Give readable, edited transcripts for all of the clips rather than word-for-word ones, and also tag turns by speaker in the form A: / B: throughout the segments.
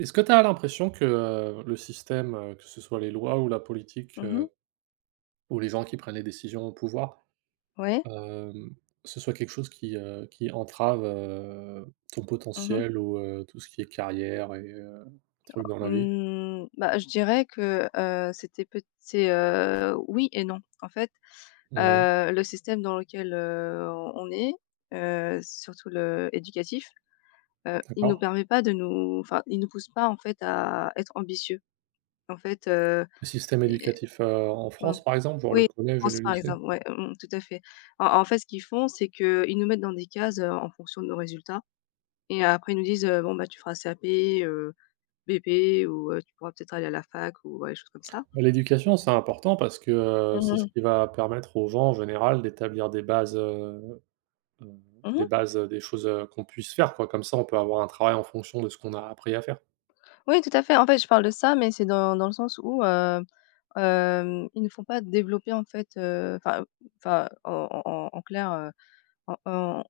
A: Est-ce que tu as l'impression que, le système, que ce soit les lois ou la politique,
B: Mmh.
A: ou les gens qui prennent les décisions au pouvoir,
B: Ouais.
A: hem, ce soit quelque chose qui entrave, ton
B: Mmh mh.
A: potentiel ou, tout ce qui est carrière et trucs dans la vie?
B: Mmh, bah, je dirais que, c'était peut c'est, oui et non. En fait,
A: Mmh.
B: le système dans lequel, on est, surtout le éducatif, il nous
A: D'accord.
B: permet pas de nous enfin, il nous pousse pas en fait à être ambitieux. En fait,
A: Le système
B: et
A: éducatif, en
B: bon
A: France, par exemple, genre le
B: oui,
A: collège
B: en
A: et
B: France
A: le
B: par
A: lycée?
B: exemple, ouais, mmh, tout à fait. En fait, ce qu'ils font, c'est qu'ils nous mettent dans des cases, en fonction de nos résultats et après ils nous disent, «Bon, bah, tu feras CAP,» bébé ou tu pourras peut-être aller à la fac ou ouais, des choses comme ça.
A: Bah, l'éducation, c'est important parce que,
B: Mmh
A: c'est ce
B: mh.
A: qui va permettre aux gens, en général, d'établir des bases. Heu,
B: Mmh.
A: des bases, des choses, qu'on puisse faire quoi, comme ça on peut avoir un travail en fonction de ce qu'on a appris à faire.
B: Oui, tout à fait. En fait, je parle de ça, mais c'est dans le sens où, ils ne font pas développer en fait, enfin en clair, en en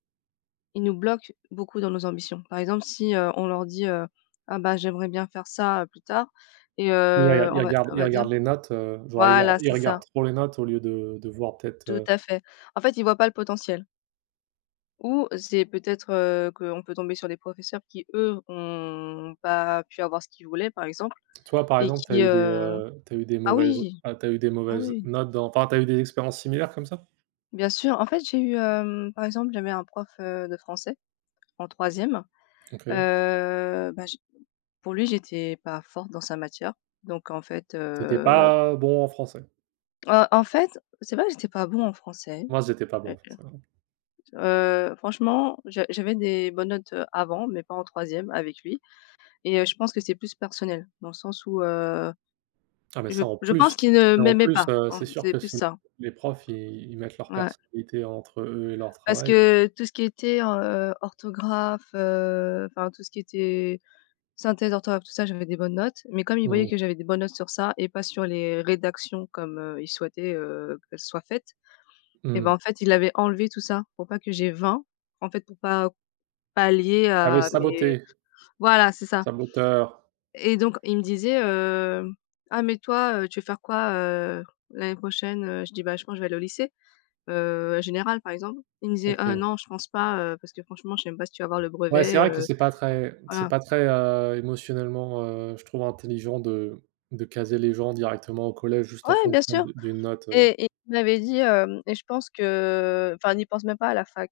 B: ils nous bloquent beaucoup dans nos ambitions. Par exemple, si, on leur dit, «Ah bah, j'aimerais bien faire ça, plus tard» et
A: Mais il
B: on
A: il
B: va
A: regarde
B: on va dire
A: les notes, genre il regarde
B: voilà,
A: il
B: c'est ça,
A: regarde trop les notes au lieu de voir peut-être,
B: tout à fait. En fait, ils voient pas le potentiel. Ou c'est peut-être, qu'on peut tomber sur des professeurs qui, eux, ont pas pu avoir ce qu'ils voulaient, par exemple,
A: toi par
B: et
A: exemple tu as
B: qui,
A: eu des, tu eu des
B: ah
A: mauvaises
B: oui,
A: ah tu eu des
B: ah
A: mauvaises
B: oui,
A: notes dans enfin t'as eu des expériences similaires comme ça?
B: bien sûr. En fait, j'ai eu, par exemple, j'avais un prof, de français en troisième e
A: OK.
B: bah, j pour lui, j'étais pas forte dans sa matière, donc en fait,
A: T'étais pas bon en français?
B: en fait, c'est pas que j'étais pas bon en français,
A: Moi j'étais pas bon
B: heu
A: en
B: heu
A: français.
B: franchement, j'avais des bonnes notes, avant, mais pas en troisième avec lui et je pense que c'est plus personnel, dans le sens où,
A: Ah mais
B: Je
A: ça
B: je pense qu'il ne
A: en
B: m'aimait
A: plus,
B: pas, hein,
A: c'est sûr
B: c'est
A: que
B: plus
A: si
B: ça.
A: les profs ils mettent leur
B: Ouais.
A: personnalité entre eux et leur
B: Parce
A: travail.
B: que tout ce qui était, orthographe, enfin tout ce qui était synthèse, orthographe, tout ça, j'avais des bonnes notes. Mais comme il voyait
A: Mmh.
B: que j'avais des bonnes notes sur ça et pas sur les rédactions comme, il souhaitait, qu'elles soient faites et ben,
A: Mmh.
B: en fait, il avait enlevé tout ça pour pas que j'ai 20, en fait, pour pas pallier
A: Tu
B: à mes
A: saboté,
B: voilà, c'est ça
A: saboteur.
B: et donc il me disait, «Ah mais toi, tu veux faire quoi, l'année prochaine?» Je dis: «Bah, je pense je vais aller au lycée». Générale par exemple? Il me disait: ah
A: OK.
B: non je pense pas, parce que franchement je sais même pas si tu vas avoir le
A: Ouais, c'est
B: brevet,
A: vrai que c'est pas très c'est
B: voilà».
A: pas très, émotionnellement, je trouve intelligent de caser les gens directement au collège juste en
B: Ouais bien
A: fonction
B: sûr
A: d'une note,
B: et il m'avait dit, hem: «Et je pense que enfin n'y pense même pas à la fac»,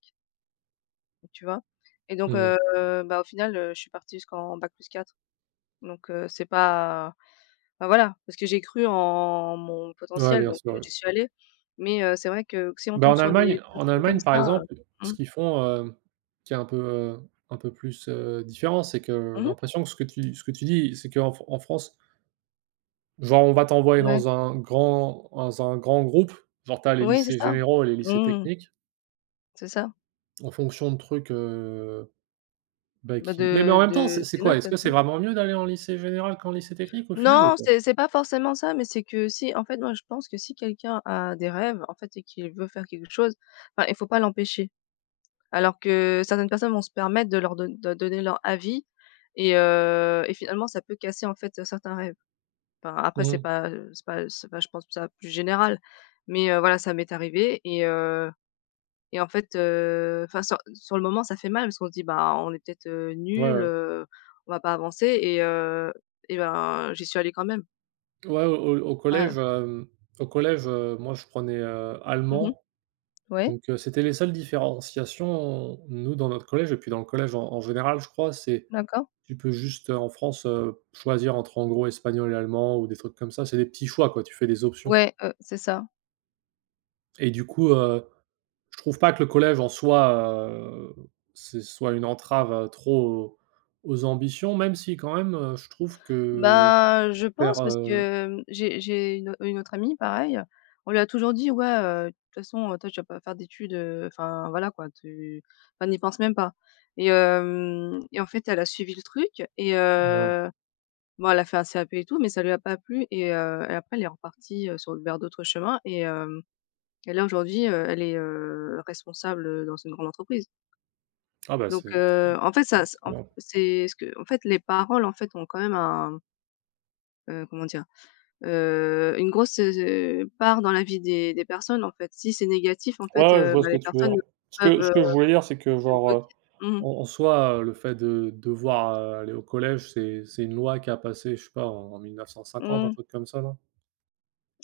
B: tu vois? Et donc,
A: mmh.
B: bah, au final, je suis partie jusqu'en bac plus 4 donc, c'est pas bah, voilà, parce que j'ai cru en mon
A: Ouais,
B: potentiel
A: bien
B: donc,
A: sûr, oui.
B: j'y suis allée. Mais, c'est vrai que si on
A: Bah,
B: tombe
A: en
B: sur des
A: Allemagne en
B: personnes comme
A: Allemagne,
B: ça,
A: par exemple, ce
B: mmh.
A: qu'ils font, qui est un peu plus, différent, c'est que j'ai
B: Mmh.
A: l'impression que ce que tu dis, c'est qu'en Fr en France, genre, on va t'envoyer
B: Ouais.
A: dans un grand groupe, genre, t'as les
B: Oui c'est
A: lycées
B: ça.
A: généraux et les lycées
B: Mmh.
A: techniques
B: C'est ça.
A: en fonction de trucs, Bah,
B: Bah,
A: qui mais en
B: de
A: même temps, c'est
B: de
A: c'est
B: tes
A: quoi?
B: notes
A: Est-ce que
B: peut-être,
A: c'est vraiment mieux d'aller en lycée général qu'en lycée technique au final ou
B: non,
A: pas?
B: c'est pas forcément ça, mais c'est que si en fait, moi, je pense que si quelqu'un a des rêves, en fait, et qu'il veut faire quelque chose, enfin, il faut pas l'empêcher. Alors que certaines personnes vont se permettre de leur donner leur avis et finalement, ça peut casser, en fait, certains rêves. Enfin, après, c'est
A: Mmh.
B: pas, je pense ça plus général, mais voilà, ça m'est arrivé et en fait, enfin, sur le moment, ça fait mal parce qu'on se dit: «Bah, on est peut-être,
A: Ouais,
B: nuls,
A: ouais.
B: on va pas avancer» et ben, j'y suis allée quand même.
A: Ouais,
B: Ouais.
A: au collège, moi je prenais,
B: Mmh.
A: allemand,
B: Ouais,
A: donc c'était les seules différenciations, nous, dans notre collège et puis dans le collège en en général, je crois, c'est
B: d'accord.
A: tu peux juste, en France, choisir entre en gros espagnol et allemand ou des trucs comme ça. C'est des petits choix quoi, tu fais des options
B: Ouais, c'est ça.
A: et du coup, je trouve pas que le collège en soi, heu, c'est soit une entrave, trop aux ambitions, même si quand même, je trouve que
B: Bah, je
A: faire,
B: pense parce que, mmh, j'ai une autre amie pareil, on lui a toujours dit: «Ouais, de toute façon, toi tu vas pas faire d'études, enfin voilà quoi, tu enfin n'y pense même pas» et en fait elle a suivi le truc et
A: ouais.
B: bon elle a fait un CAP et tout mais ça lui a pas plu et après elle est repartie, sur vers d'autres chemins et là aujourd'hui, elle est, responsable, dans une grande entreprise.
A: Ah bah,
B: Donc
A: c'est
B: en fait, ça s en
A: bien.
B: c'est ce que en fait, les paroles, en fait, ont quand même un, comment dire? Une grosse, part dans la vie des personnes, en fait. Si c'est négatif, en
A: Ouais,
B: fait,
A: ouais, je vois
B: bah,
A: ce que
B: les
A: tu veux
B: personnes
A: dire. Ce
B: peuvent,
A: que ce que je voulais dire, c'est que
B: être
A: genre,
B: bloquées. Mmh mh.
A: en en soi, le fait de devoir, aller au collège, c'est une loi qui a passé, je sais pas, en 1950, un
B: Mmh.
A: truc comme ça, non?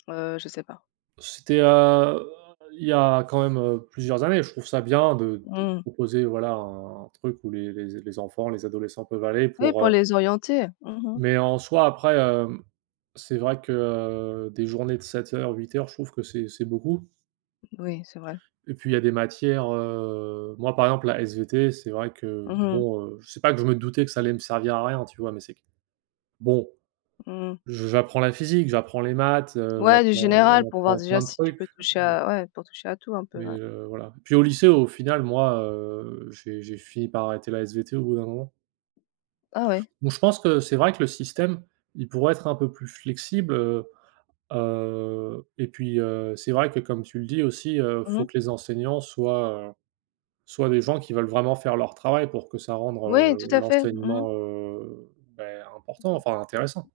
B: Je sais pas.
A: C'était, il y a quand même, plusieurs années. Je trouve ça bien de
B: Mmh.
A: proposer, voilà, un truc où les enfants, les adolescents peuvent aller
B: Oui,
A: pour,
B: pour les orienter. Mmh.
A: mais en soi, après, c'est vrai que, des journées de sept heures, huit heures, je trouve que c'est beaucoup
B: Oui, c'est vrai.
A: et puis il y a des matières, moi, par exemple, la SVT, c'est vrai que,
B: Mmh mh.
A: bon, c'est pas que je me doutais que ça allait me servir à rien, tu vois? Mais c'est que, bon,
B: Mmh.
A: je j'apprends la physique, j'apprends les maths,
B: Ouais, du
A: j'apprends
B: général,
A: on
B: pour voir
A: apprend
B: déjà
A: plein de
B: si tu
A: trucs.
B: peux toucher à ouais, pour toucher à tout un peu,
A: Mais
B: ouais.
A: voilà. Puis au lycée, au final, moi, j'ai fini par arrêter la SVT au bout d'un moment.
B: Ah ouais.
A: Donc je pense que c'est vrai que le système, il pourrait être un peu plus flexible, et puis, c'est vrai que comme tu le dis aussi, faut
B: Mmh.
A: que les enseignants soient des gens qui veulent vraiment faire leur travail pour que ça rende,
B: Oui, tout à fait. Mmh.
A: l'enseignement, beh, important, enfin intéressant.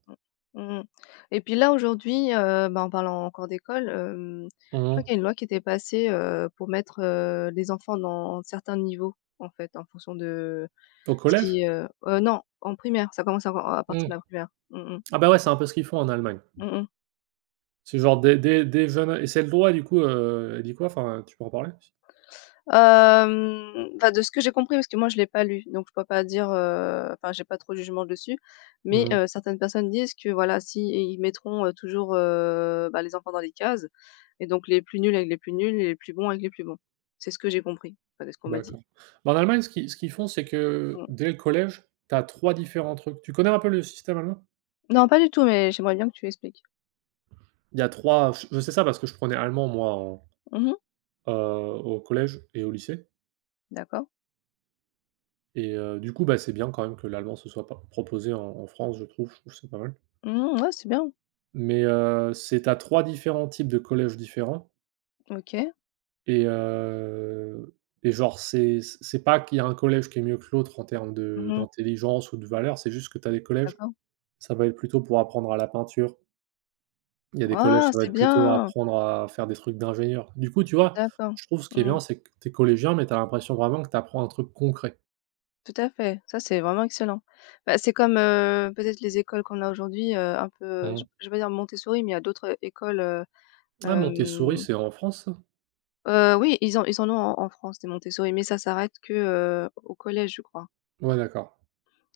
B: Mmh et puis là, aujourd'hui, bah, en parlant encore d'école, je crois
A: Mmh.
B: qu'il y a une loi qui était passée, pour mettre, les enfants dans certains niveaux, en fait, en fonction de
A: Au collège?
B: si, non, en primaire, ça commence encore à partir de la
A: Mmh.
B: primaire. Mmh mh.
A: Ah bah, ouais, c'est un peu ce qu'ils font en Allemagne.
B: Mmh mh.
A: C'est genre des dès jeune et c'est le droit du coup, elle dit quoi? Enfin, tu peux en parler?
B: Enfin, de ce que j'ai compris, parce que moi je l'ai pas lu, donc je peux pas dire, enfin, j'ai pas trop de jugement dessus. Mais,
A: Mmh.
B: certaines personnes disent que voilà, si ils mettront, toujours, bah, les enfants dans des cases et donc les plus nuls avec les plus nuls et les plus bons avec les plus bons. C'est ce que j'ai compris, enfin, de ce qu'on m'a dit.
A: D'accord. Bah, en Allemagne, ce qu'ils font, c'est que
B: Mmh.
A: dès le collège, tu as 3 différents trucs. Tu connais un peu le système allemand?
B: Non, pas du tout, mais j'aimerais bien que tu expliques.
A: Il y a 3. Ch Je sais ça parce que je prenais allemand moi
B: Mmh.
A: au collège et au lycée
B: D'accord.
A: et du coup, bah, c'est bien quand même que l'allemand se soit pas proposé en en France, je trouve. Je trouve que c'est pas mal.
B: Mmh, ouais, c'est bien.
A: Mais c'est à 3 différents types de collèges différents
B: OK.
A: et heu et genre c'est pas qu'il y a un collège qui est mieux que l'autre en termes de
B: Mmh.
A: d'intelligence ou de valeur. C'est juste que tu as des collèges,
B: D'accord.
A: ça va être plutôt pour apprendre à la peinture. Il y a des collèges,
B: Ah,
A: ça va
B: c'est
A: être plutôt à
B: bien!
A: apprendre à faire des trucs d'ingénieur. Du coup, tu vois,
B: D'accord.
A: je trouve ce qui est
B: Mmh.
A: bien, c'est que tu es collégien, mais tu as l'impression vraiment que tu apprends un truc concret.
B: Tout à fait, ça c'est vraiment excellent. Bah, c'est comme, peut-être les écoles qu'on a aujourd'hui, un peu, je
A: Mmh.
B: je vais pas dire Montessori, mais il y a d'autres écoles,
A: Ah, Montessori,
B: hem,
A: c'est en France, ça?
B: oui, ils en ont en France des Montessori, mais ça s'arrête que, au collège, je crois
A: Ouais, d'accord.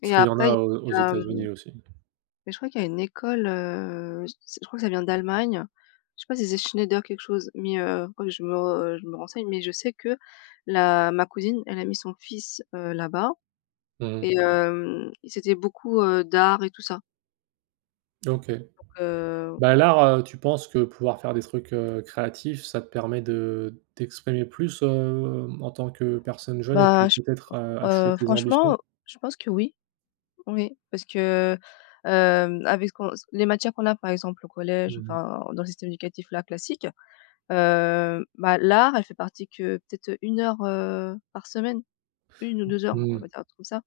A: Parce
B: et
A: qu'il y en
B: après il
A: a aux
B: y a,
A: États-Unis aussi.
B: mais je crois qu'il y a une école, je crois que ça vient d'Allemagne. Je sais pas si c'est Schneider quelque chose, mais faudrait que je me renseigne, mais je sais que la ma cousine, elle a mis son fils, là-bas
A: Mmh.
B: et c'était beaucoup, d'art et tout ça.
A: OK.
B: heu,
A: Bah, l'art, tu penses que pouvoir faire des trucs, créatifs, ça te permet de t'exprimer plus, en tant que personne jeune et
B: bah,
A: puis
B: je
A: peut-être, achever tes ambitions?
B: franchement, je pense que oui, oui, parce que, avec ce qu'on les matières qu'on a par exemple au collège,
A: Mmh mh.
B: enfin dans le système éducatif là classique, bah, l'art elle fait partie que peut-être une heure, par semaine, une ou 2 heures, on
A: Mmh.
B: va dire un truc comme ça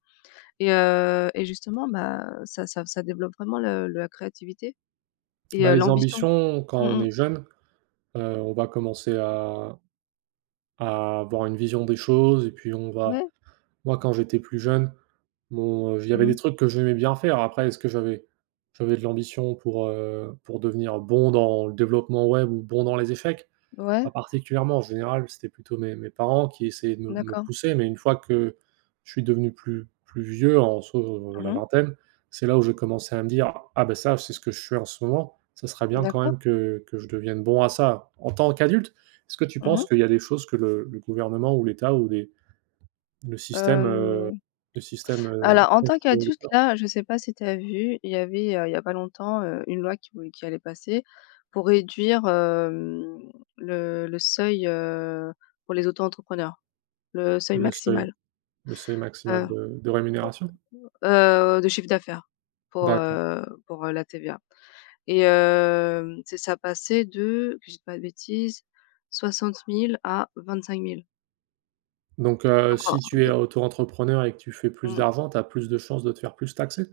B: et justement, bah, ça développe vraiment le la créativité et
A: Bah, les
B: l'ambition.
A: ambitions, quand
B: Mmh
A: on
B: mh.
A: est jeune, on va commencer à avoir une vision des choses et puis on va
B: Ouais.
A: moi quand j'étais plus jeune, bon, il y avait
B: Mmh.
A: des trucs que j'aimais bien faire. Après est-ce que j'avais de l'ambition pour devenir bon dans le développement web ou bon dans les échecs? Pas
B: Ouais,
A: particulièrement, en général, c'était plutôt mes parents qui essayaient de me
B: d'accord.
A: pousser, mais une fois que je suis devenu plus vieux, en soit, la
B: Mmh.
A: vingtaine, c'est là où j'ai commencé à me dire: «Ah ben ça, c'est ce que je fais en ce moment, ça serait bien quand
B: D'accord.
A: même que je devienne bon à ça». En tant qu'adulte, est-ce que tu
B: Mmh mh.
A: penses qu'il y a des choses que le gouvernement ou l'État ou des le système, heu, le système, heu,
B: Alors en tant qu'adulte là, je sais pas si tu as vu, il y avait, il y a pas longtemps, une loi qui vou qui allait passer pour réduire, le seuil, pour les auto-entrepreneurs, le seuil
A: le seuil
B: maximal,
A: le seuil maximal
B: heu
A: de rémunération?
B: de chiffre d'affaires
A: D'accord.
B: pour, la TVA et c'est ça passait de, que je dise pas de bêtises, 60 000 à 25 000.
A: Donc
B: Donc en
A: si tu es auto-entrepreneur et que tu fais plus
B: mmh.
A: d'argent, tu as plus de chances de te faire plus taxer?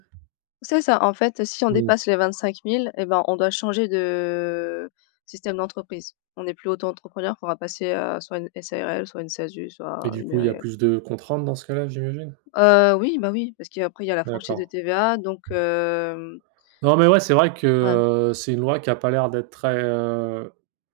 B: C'est ça, en fait, si on
A: Mmh.
B: dépasse les 25 000 et ben, on doit changer de système d'entreprise. On n'est plus auto-entrepreneur, il faudra passer, soit une SARL, soit une SASU,
A: Et
B: soit
A: du
B: une
A: coup, il y a
B: URL.
A: plus de contraintes dans ce cas-là, j'imagine?
B: Oui, bah, oui, parce qu'après il y a la franchise de
A: D'accord.
B: TVA donc
A: Non, mais ouais, c'est vrai que,
B: ouais.
A: c'est une loi qui a pas l'air d'être très,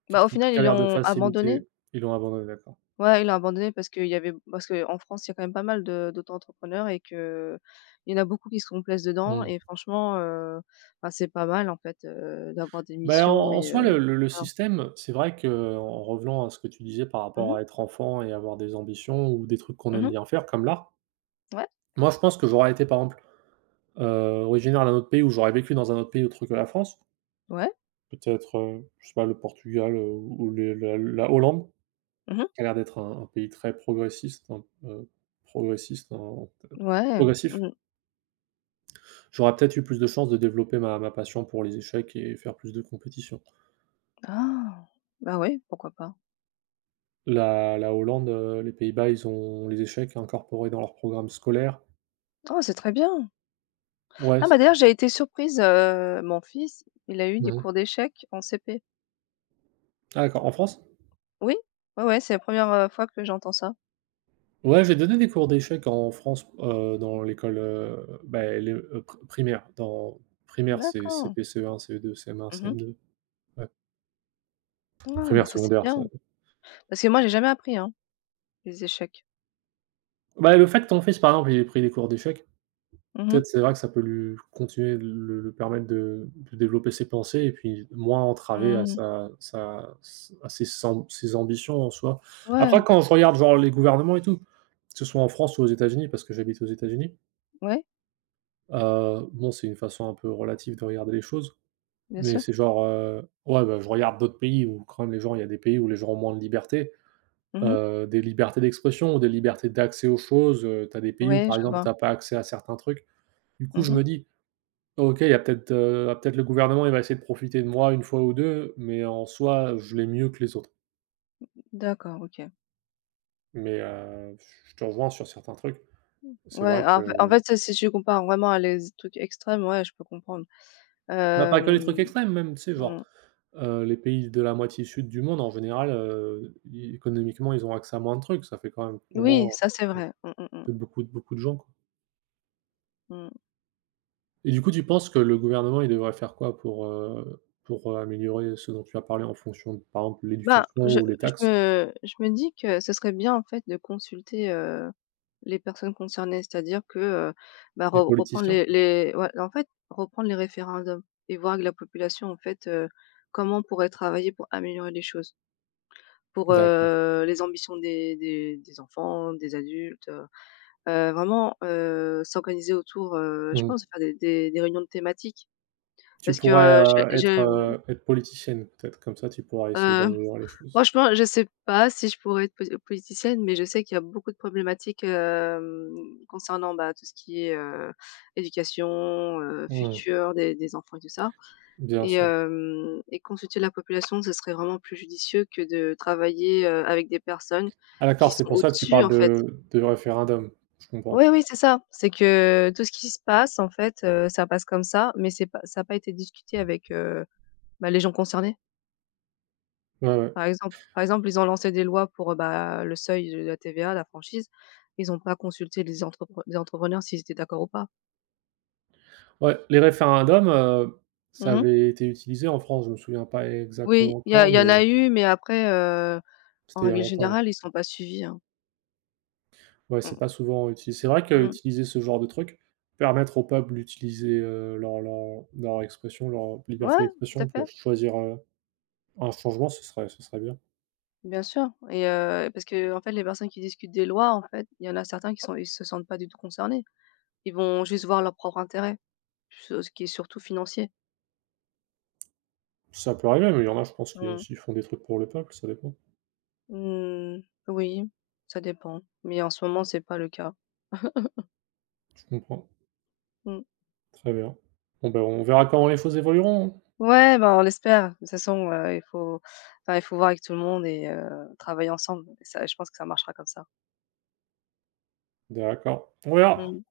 A: qui
B: Bah, au
A: qui
B: final,
A: qui a
B: ils
A: l'air de
B: l'ont abandonné.
A: faciliter ils l'ont abandonné, d'accord.
B: Ouais, ils l'ont abandonné parce qu'il y avait parce qu'en France, il y a quand même pas mal de d'auto-entrepreneurs et que il y en a beaucoup qui se complaisent dedans
A: Mmh.
B: et franchement, bah, c'est pas mal, en fait, d'avoir des
A: Bah, en
B: missions
A: en
B: et
A: soi, le
B: voilà.
A: système, c'est vrai que en revenant à ce que tu disais par
B: Mmh
A: rapport
B: mh.
A: à être enfant et avoir des ambitions ou des trucs qu'on aime
B: Mmh.
A: bien faire comme l'art,
B: Ouais.
A: moi, je pense que j'aurais été, par exemple, heu, originaire d'un autre pays ou j'aurais vécu dans un autre pays autre que la France.
B: Ouais.
A: Peut-être, je sais pas, le Portugal, ou les la la Hollande,
B: Mmh.
A: qui a l'air d'être un pays très progressiste, un peu
B: Ouais.
A: progressif.
B: Mmh.
A: J'aurais peut-être eu plus de chances de développer ma passion pour les échecs et faire plus de compétitions.
B: Ah! Bah, oui pourquoi pas.
A: La Hollande, les Pays-Bas, ils ont les échecs incorporés dans leur programme scolaire.
B: Oh, c'est très bien.
A: Ouais,
B: Ah,
A: c
B: bah, d'ailleurs, j'ai été surprise, mon fils, il a eu des
A: mmh
B: cours d'échecs en CP.
A: Ah d'accord, en France?
B: Oui, ouais, ouais, c'est la première re fois que j'entends ça.
A: Ouais, j'ai donné des cours d'échecs en France, dans l'école, bah, les, primaire, dans primaire, c'est
B: D'accord.
A: CP, CE1, CE2, CM1,
B: Mmh.
A: CM2, ouais.
B: Ah, bah,
A: Primaire,
B: ça, c'est
A: secondaire, ça
B: bien. Parce que moi, j'ai jamais appris, hein, les échecs.
A: bah, le fait que ton fils, par exemple, il ait pris des cours d'échecs,
B: Mmh mh.
A: peut-être c'est vrai que ça peut lui continuer de le permettre de développer ses pensées et puis moins entraver à
B: Mmh.
A: sa à ses ambitions en soi. Après
B: Ouais,
A: quand je regarde genre les gouvernements et tout, que ce soit en France ou aux États-Unis, parce que j'habite aux États-Unis,
B: ouais,
A: bon, c'est une façon un peu relative de regarder les choses,
B: bien
A: mais
B: sûr.
A: c'est genre, ouais, bah, je regarde d'autres pays où quand même les gens il y a des pays où les gens ont moins de liberté.
B: Mmh.
A: Des libertés d'expression ou des libertés d'accès aux choses, tu as des pays où,
B: Ouais,
A: par
B: je
A: exemple,
B: vois.
A: tu as pas accès à certains trucs. Du coup, je
B: Mmh.
A: me dis: oh, «OK, il y a peut-être, ah, peut-être le gouvernement, il va essayer de profiter de moi une fois ou 2, mais en soi, je l'ai mieux que les autres».
B: D'accord, OK.
A: Mais je te rejoins sur certains trucs. C'est
B: Ouais,
A: vrai
B: en fait en
A: que
B: fait, si tu compares vraiment à les trucs extrêmes, ouais, je peux comprendre.
A: bah, pas que les
B: Hem,
A: trucs extrêmes même, tu sais,
B: mmh.
A: genre, les pays de la moitié sud du monde, en général, i économiquement, ils ont accès à moins de trucs. Ça fait quand même au
B: Oui,
A: moins,
B: ça c'est vrai. Mmh, mmh, mmh,
A: beaucoup de gens, quoi.
B: mmh.
A: Et du coup, tu penses que le gouvernement, il devrait faire quoi pour, améliorer ce dont tu as parlé en fonction de, par exemple,
B: Bah,
A: l'éducation ou les taxes?
B: je me dis que ce serait bien en fait de consulter, les personnes concernées. C'est-à-dire que, bah,
A: Les
B: re reprendre
A: politiciens?
B: les ouais, en fait, reprendre les référendums et voir avec la population en fait, comment on pourrait travailler pour améliorer les choses. Pour,
A: D'accord.
B: les ambitions des enfants, des adultes, vraiment, s'organiser autour, je
A: Mmh.
B: pense faire des réunions de thématiques.
A: Tu
B: Parce que,
A: pourrais,
B: j'ai,
A: être politicienne peut-être, comme ça tu pourras essayer
B: euh,
A: d'améliorer les choses.
B: franchement, je sais pas si je pourrais être politicienne, mais je sais qu'il y a beaucoup de problématiques, concernant, bah, tout ce qui est, éducation,
A: Mmh,
B: futur des enfants et tout ça
A: bien sûr.
B: et consulter la population, ce serait vraiment plus judicieux que de travailler, avec des personnes
A: Ah
B: qui
A: d'accord, c'est
B: sont
A: pour ça que tu
B: au-dessus,
A: parles
B: en fait.
A: de référendum, je
B: Oui,
A: comprends.
B: oui, c'est ça. C'est que tout ce qui se passe, en fait, ça passe comme ça, mais c'est pas ça n'a pas été discuté avec, bah, les gens concernés.
A: Ouais, ouais.
B: Par exemple, ils ont lancé des lois pour, bah, le seuil de la TVA, la franchise. Ils n'ont pas consulté les entrepre les entrepreneurs s'ils étaient d'accord ou pas.
A: Ouais, les référendums, ça
B: Mmh.
A: avait été utilisé en France, je me souviens pas
B: Oui,
A: exactement quand,
B: il y en
A: mais
B: a eu, mais après, en
A: c'était il y a
B: règle
A: longtemps.
B: générale, ils sont pas suivis, hein.
A: Ouais, c'est pas
B: Mmh,
A: souvent utilisé. C'est vrai
B: mmh.
A: qu'utiliser ce genre de truc, permettre au peuple d'utiliser, leur expression, leur
B: Ouais,
A: liberté
B: tout à
A: d'expression
B: fait,
A: pour choisir, un changement, ce serait bien.
B: bien sûr et parce que en fait, les personnes qui discutent des lois, en fait, il y en a certains qui sont ils se sentent pas du tout concernés. Ils vont juste voir leur propre intérêt, ce qui est surtout financier.
A: Ça peut arriver, mais il y en a, je pense, qui
B: Mmh.
A: aussi font des trucs pour le peuple, ça dépend.
B: Mmh, oui, ça dépend, mais en ce moment, c'est pas le cas.
A: Je comprends.
B: Mmh.
A: Très bien. Bon, ben, on verra comment les choses évolueront, hein.
B: Ouais, ben, on l'espère. De toute façon, il faut enfin, il faut voir avec tout le monde et travailler ensemble. Et ça, je pense que ça marchera comme ça.
A: D'accord. On verra.
B: Mmh.